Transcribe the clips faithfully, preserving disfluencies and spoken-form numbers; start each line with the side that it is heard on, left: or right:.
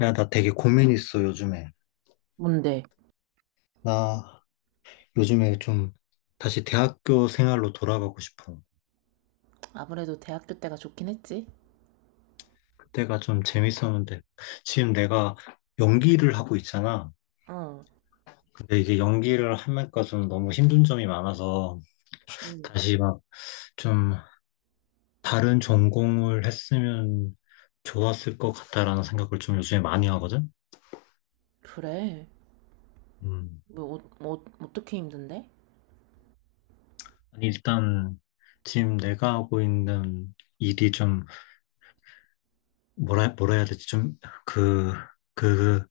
left: 야, 나 되게 고민 있어, 요즘에.
right: 뭔데?
left: 나 요즘에 좀 다시 대학교 생활로 돌아가고 싶어.
right: 아무래도 대학교 때가 좋긴 했지.
left: 그때가 좀 재밌었는데. 지금 내가 연기를 하고 있잖아.
right: 어,
left: 근데 이게 연기를 하면까 좀 너무 힘든 점이 많아서
right: 음.
left: 다시 막 좀 다른 전공을 했으면 좋았을 것 같다라는 생각을 좀 요즘에 많이 하거든?
right: 그래.
left: 음.
right: 뭐, 어, 뭐 어떻게 힘든데?
left: 아니, 일단 지금 내가 하고 있는 일이 좀 뭐라, 뭐라 해야 되지? 좀 그, 그,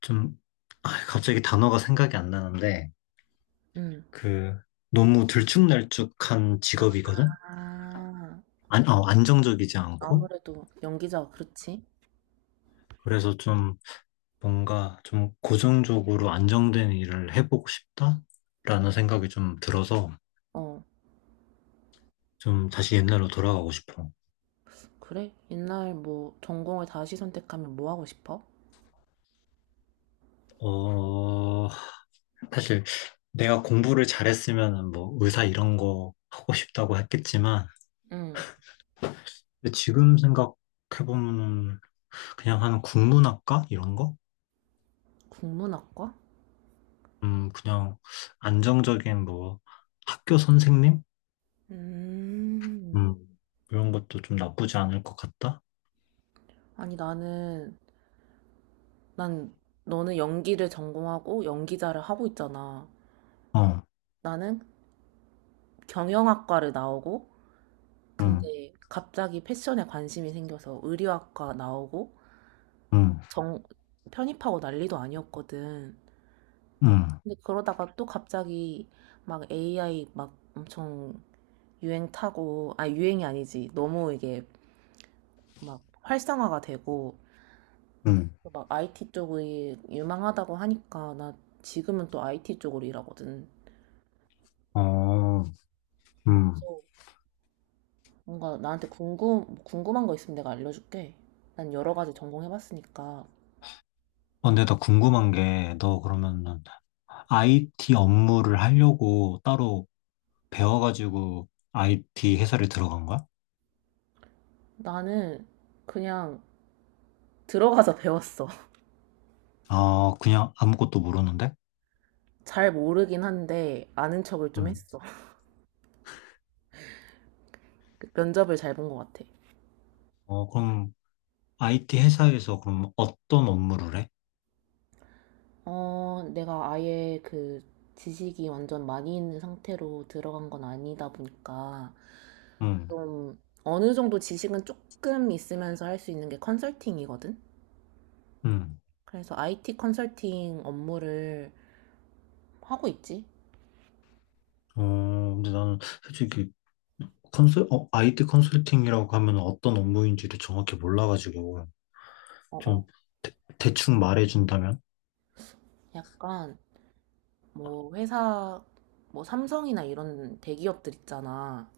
left: 좀, 아, 갑자기 단어가 생각이 안 나는데,
right: 응.
left: 그, 너무 들쭉날쭉한 직업이거든?
right: 아,
left: 안, 어, 안정적이지 않고.
right: 아무래도 연기자, 그렇지?
left: 그래서 좀, 뭔가 좀 고정적으로 안정된 일을 해보고 싶다라는 생각이 좀 들어서,
right: 어,
left: 좀 다시 옛날로 돌아가고 싶어.
right: 그래? 옛날 뭐 전공을 다시 선택하면 뭐 하고 싶어?
left: 어, 사실 내가 공부를 잘했으면 뭐 의사 이런 거 하고 싶다고 했겠지만,
right: 응,
left: 근데 지금 생각해보면 그냥 한 국문학과? 이런 거?
right: 국문학과?
left: 음, 그냥 안정적인 뭐 학교 선생님?
right: 음,
left: 음, 이런 것도 좀 나쁘지 않을 것 같다.
right: 아니 나는, 난 너는 연기를 전공하고 연기자를 하고 있잖아.
left: 어,
right: 나는 경영학과를 나오고
left: 음,
right: 근데 갑자기 패션에 관심이 생겨서 의류학과 나오고
left: 음,
right: 정 편입하고 난리도 아니었거든.
left: 음,
right: 근데 그러다가 또 갑자기 막 에이아이 막 엄청 유행 타고 아 유행이 아니지. 너무 이게 막 활성화가 되고
left: 음,
right: 막 아이티 쪽이 유망하다고 하니까 나 지금은 또 아이티 쪽으로 일하거든.
left: 어, 음.
right: 그래서 뭔가 나한테 궁금 궁금한 거 있으면 내가 알려줄게. 난 여러 가지 전공해봤으니까
left: 어, 근데 나 궁금한 게, 너 그러면은 아이티 업무를 하려고 따로 배워가지고 아이티 회사를 들어간 거야?
right: 나는 그냥 들어가서 배웠어.
left: 아, 그냥 아무것도 모르는데?
right: 잘 모르긴 한데 아는 척을 좀
left: 음.
right: 했어. 면접을 잘 본 것 같아.
left: 어, 그럼 아이티 회사에서 그럼 어떤 업무를 해?
right: 어, 내가 아예 그 지식이 완전 많이 있는 상태로 들어간 건 아니다 보니까
left: 음,
right: 좀 어느 정도 지식은 조금 있으면서 할 수 있는 게 컨설팅이거든.
left: 음.
right: 그래서 아이티 컨설팅 업무를 하고 있지.
left: 어, 근데 나는 솔직히 컨설, 어, 아이티 컨설팅이라고 하면 어떤 업무인지를 정확히 몰라가지고,
right: 어,
left: 좀,
right: 어.
left: 대, 대충 말해준다면?
right: 약간 뭐 회사 뭐 삼성이나 이런 대기업들 있잖아.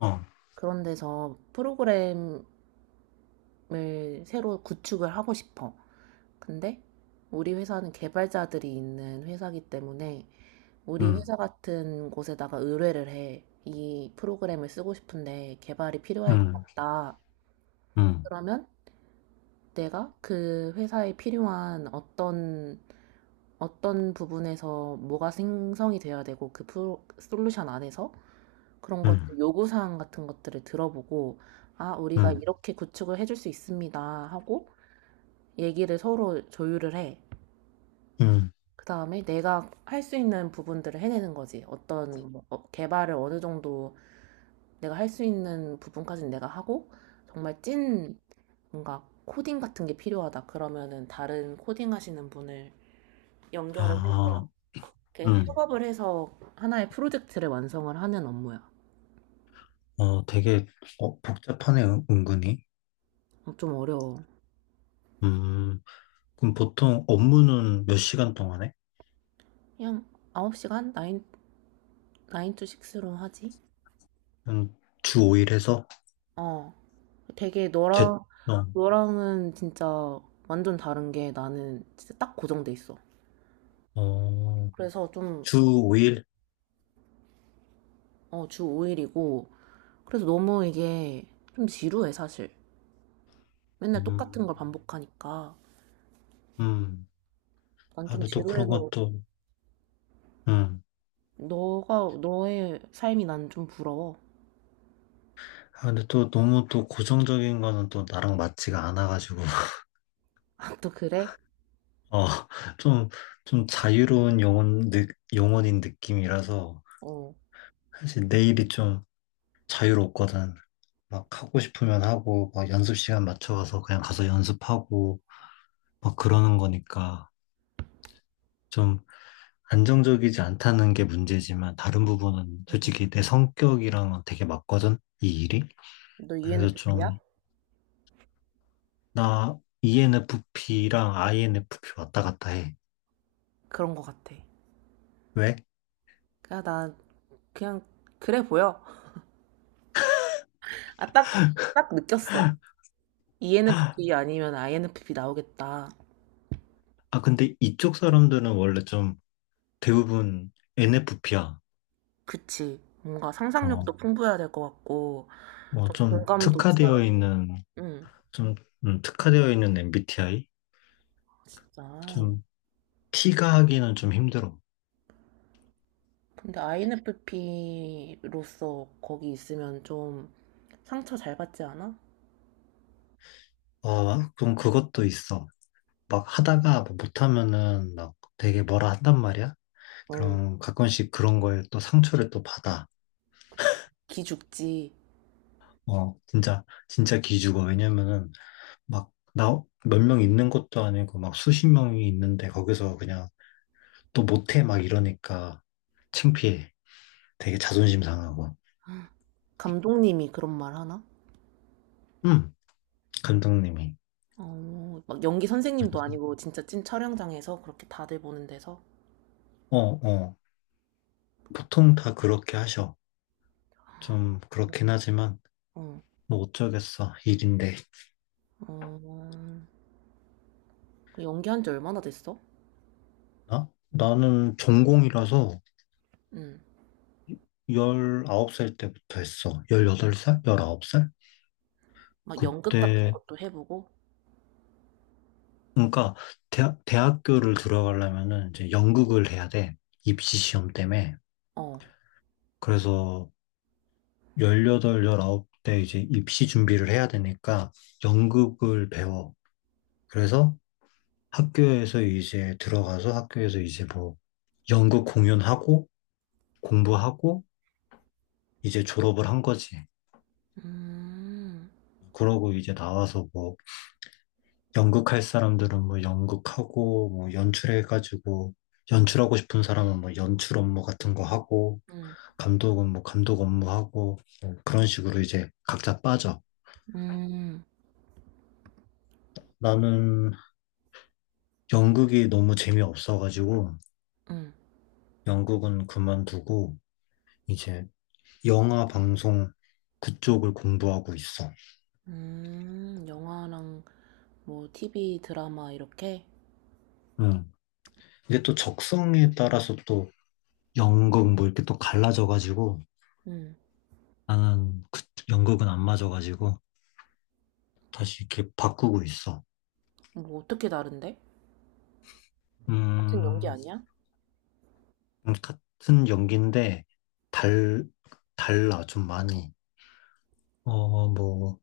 left: 어,
right: 그런 데서 프로그램 을 새로 구축을 하고 싶어. 근데 우리 회사는 개발자들이 있는 회사이기 때문에 우리
left: 음,
right: 회사 같은 곳에다가 의뢰를 해. 이 프로그램을 쓰고 싶은데 개발이 필요할 것
left: 음,
right: 같다.
left: 음,
right: 그러면 내가 그 회사에 필요한 어떤 어떤 부분에서 뭐가 생성이 되어야 되고 그 프로, 솔루션 안에서 그런
left: 음,
right: 것들 요구사항 같은 것들을 들어보고 아, 우리가
left: 음,
right: 이렇게 구축을 해줄 수 있습니다 하고 얘기를 서로 조율을 해.
left: 음,
right: 그 다음에 내가 할 수 있는 부분들을 해내는 거지. 어떤 뭐, 어, 개발을 어느 정도 내가 할 수 있는 부분까지는 내가 하고, 정말 찐 뭔가 코딩 같은 게 필요하다. 그러면은 다른 코딩 하시는 분을 연결을
left: 아,
right: 해서, 이렇게
left: 음,
right: 협업을 해서 하나의 프로젝트를 완성을 하는 업무야.
left: 어, 되게, 어, 복잡하네, 은- 은근히.
right: 어, 좀 어려워.
left: 음, 그럼 보통 업무는 몇 시간 동안 해?
right: 그냥 아홉 시간? 나인 나인 to 스로 하지?
left: 음, 주 오 일 해서?
right: 어. 되게
left: 제,
right: 너랑,
left: 어,
right: 너랑은 진짜 완전 다른 게 나는 진짜 딱 고정돼 있어.
left: 어,
right: 그래서 좀,
left: 주 오 일?
right: 어, 주 오 일이고. 그래서 너무 이게 좀 지루해, 사실. 맨날 똑같은
left: 음,
right: 걸 반복하니까.
left: 음,
right: 난
left: 아,
right: 좀
left: 근데 또 그런
right: 지루해서
left: 것도, 음.
right: 너가, 너의 삶이 난 좀 부러워.
left: 아, 근데 또 너무 또 고정적인 거는 또 나랑 맞지가 않아가지고,
right: 아, 또 그래?
left: 어, 좀, 좀 자유로운 영혼, 느, 영혼인 느낌이라서,
right: 어.
left: 사실 내일이 좀 자유롭거든. 막 하고 싶으면 하고, 막 연습 시간 맞춰가서 그냥 가서 연습하고, 막 그러는 거니까, 좀 안정적이지 않다는 게 문제지만, 다른 부분은
right: 응.
left: 솔직히 내 성격이랑은 되게 맞거든, 이 일이.
right: 응. 너
left: 그래서
right: 이엔에프피야?
left: 좀, 나 이엔에프피랑 아이엔에프피 왔다 갔다 해.
right: 그런 거 같아.
left: 왜?
right: 그냥 나 그냥 그래 보여. 아, 딱, 딱 느꼈어. 이엔에프피 아니면 아이엔에프피 나오겠다.
left: 아, 근데 이쪽 사람들은 원래 좀 대부분 엔에프피야.
right: 그치. 뭔가 상상력도 음.
left: 어,
right: 풍부해야 될 것 같고,
left: 뭐
right: 좀 음.
left: 좀
right: 공감도 있어야 될
left: 특화되어
right: 것 같고.
left: 있는,
right: 응,
left: 좀, 음, 특화되어 있는 엠비티아이?
right: 진짜.
left: 좀 T가 하기는 좀 힘들어.
right: 근데 아이엔에프피로서 거기 있으면 좀 상처 잘 받지 않아?
left: 어, 좀 그것도 있어. 막 하다가 뭐 못하면은 막 되게 뭐라 한단 말이야?
right: 어,
left: 그럼 가끔씩 그런 거에 또 상처를 또 받아.
right: 기죽지.
left: 어, 진짜, 진짜 기죽어. 왜냐면은 막 나 몇 명 있는 것도 아니고 막 수십 명이 있는데 거기서 그냥 또 못해 막 이러니까 창피해. 되게 자존심 상하고.
right: 감독님이 그런 말 하나?
left: 음, 감독님이.
right: 어, 막 연기 선생님도 아니고 진짜 찐 촬영장에서 그렇게 다들 보는 데서.
left: 어, 어. 보통 다 그렇게 하셔. 좀 그렇긴 하지만
right: 응,
left: 뭐 어쩌겠어. 일인데.
right: 어, 그 연기한 지 얼마나 됐어?
left: 나? 나는 전공이라서
right: 응,
left: 열아홉 살 때부터 했어. 열여덟 살? 열아홉 살?
right: 막 연극 같은
left: 그때
right: 것도 해보고.
left: 그러니까 대학, 대학교를 들어가려면은 이제 연극을 해야 돼. 입시 시험 때문에.
right: 어,
left: 그래서 열여덟, 열 아홉 때 이제 입시 준비를 해야 되니까 연극을 배워. 그래서 학교에서 이제 들어가서 학교에서 이제 뭐 연극 공연하고 공부하고 이제 졸업을 한 거지.
right: 음,
left: 그러고 이제 나와서 뭐 연극할 사람들은 뭐 연극하고 뭐 연출해가지고 연출하고 싶은 사람은 뭐 연출 업무 같은 거 하고
right: 음,
left: 감독은 뭐 감독 업무하고 뭐 그런 식으로 이제 각자 빠져.
right: 음.
left: 나는 연극이 너무 재미없어가지고
right: 응.
left: 연극은 그만두고 이제 영화 방송 그쪽을 공부하고 있어.
right: 음, 영화랑 뭐 티비 드라마 이렇게?
left: 응. 이게 또 적성에 따라서 또 연극 뭐 이렇게 또 갈라져가지고
right: 응.
left: 나는 그 연극은 안 맞아가지고 다시 이렇게 바꾸고 있어.
right: 뭐 어떻게 다른데? 같은 연기
left: 음,
right: 아니야?
left: 같은 연기인데 달, 달라 좀 많이. 어, 뭐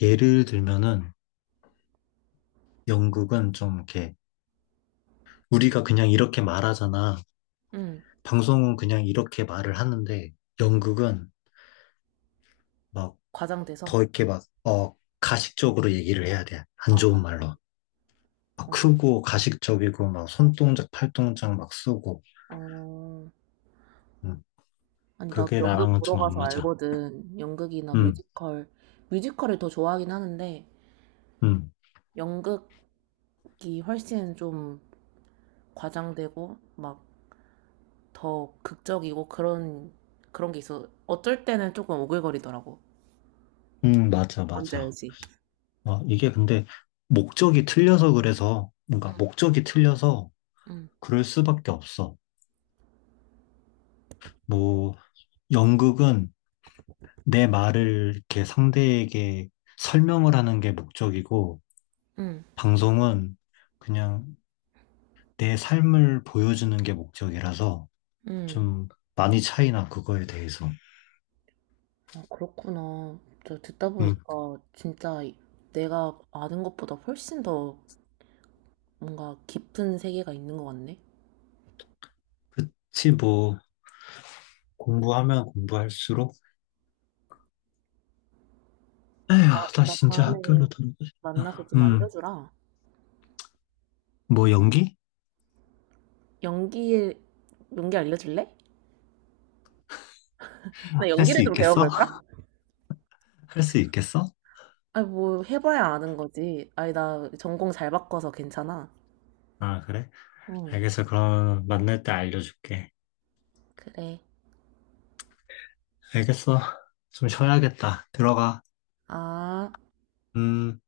left: 예를 들면은 연극은 좀 이렇게 우리가 그냥 이렇게 말하잖아.
right: 응.
left: 방송은 그냥 이렇게 말을 하는데 연극은 막
right: 과장돼서?
left: 더 이렇게 막, 어, 가식적으로 얘기를 해야 돼.
right: 아,
left: 안
right: 어,
left: 좋은 말로. 막
right: 어.
left: 크고 가식적이고 막
right: 어.
left: 손동작, 팔동작 막 쓰고.
right: 어,
left: 음,
right: 아니, 나도
left: 그게
right: 연극
left: 나랑은
right: 보러
left: 좀 안
right: 가서
left: 맞아.
right: 알거든. 연극이나
left: 음,
right: 뮤지컬. 뮤지컬을 더 좋아하긴 하는데,
left: 음,
right: 연극이 훨씬 좀 과장되고, 막 더 극적이고 그런, 그런 게 있어. 어쩔 때는 조금 오글거리더라고.
left: 음, 맞아,
right: 뭔지
left: 맞아.
right: 알지?
left: 어, 이게 근데 목적이 틀려서 그래서, 뭔가 목적이 틀려서
right: 응,
left: 그럴 수밖에 없어. 뭐, 연극은 내 말을 이렇게 상대에게 설명을 하는 게 목적이고,
right: 응,
left: 방송은 그냥 내 삶을 보여주는 게 목적이라서
right: 응.
left: 좀 많이 차이나 그거에 대해서.
right: 아, 그렇구나. 저 듣다
left: 음,
right: 보니까 진짜 내가 아는 것보다 훨씬 더 뭔가 깊은 세계가 있는 것 같네.
left: 그치, 뭐, 공부하면 공부할수록,
right: 아,
left: 에휴, 나
right: 나
left: 진짜
right: 다음에
left: 학교로 돌아가고
right: 만나서
left: 싶다.
right: 좀
left: 음,
right: 알려주라.
left: 뭐, 연기?
right: 연기에, 연기 알려줄래? 나
left: 할 수
right: 연기를 좀
left: 있겠어?
right: 배워볼까?
left: 할 수 있겠어?
right: 아니, 뭐 해봐야 아는 거지. 아니, 나 전공 잘 바꿔서 괜찮아.
left: 아, 그래?
right: 응,
left: 알겠어. 그럼 만날 때 알려줄게.
right: 그래.
left: 알겠어. 좀 쉬어야겠다. 들어가.
right: 아.
left: 음.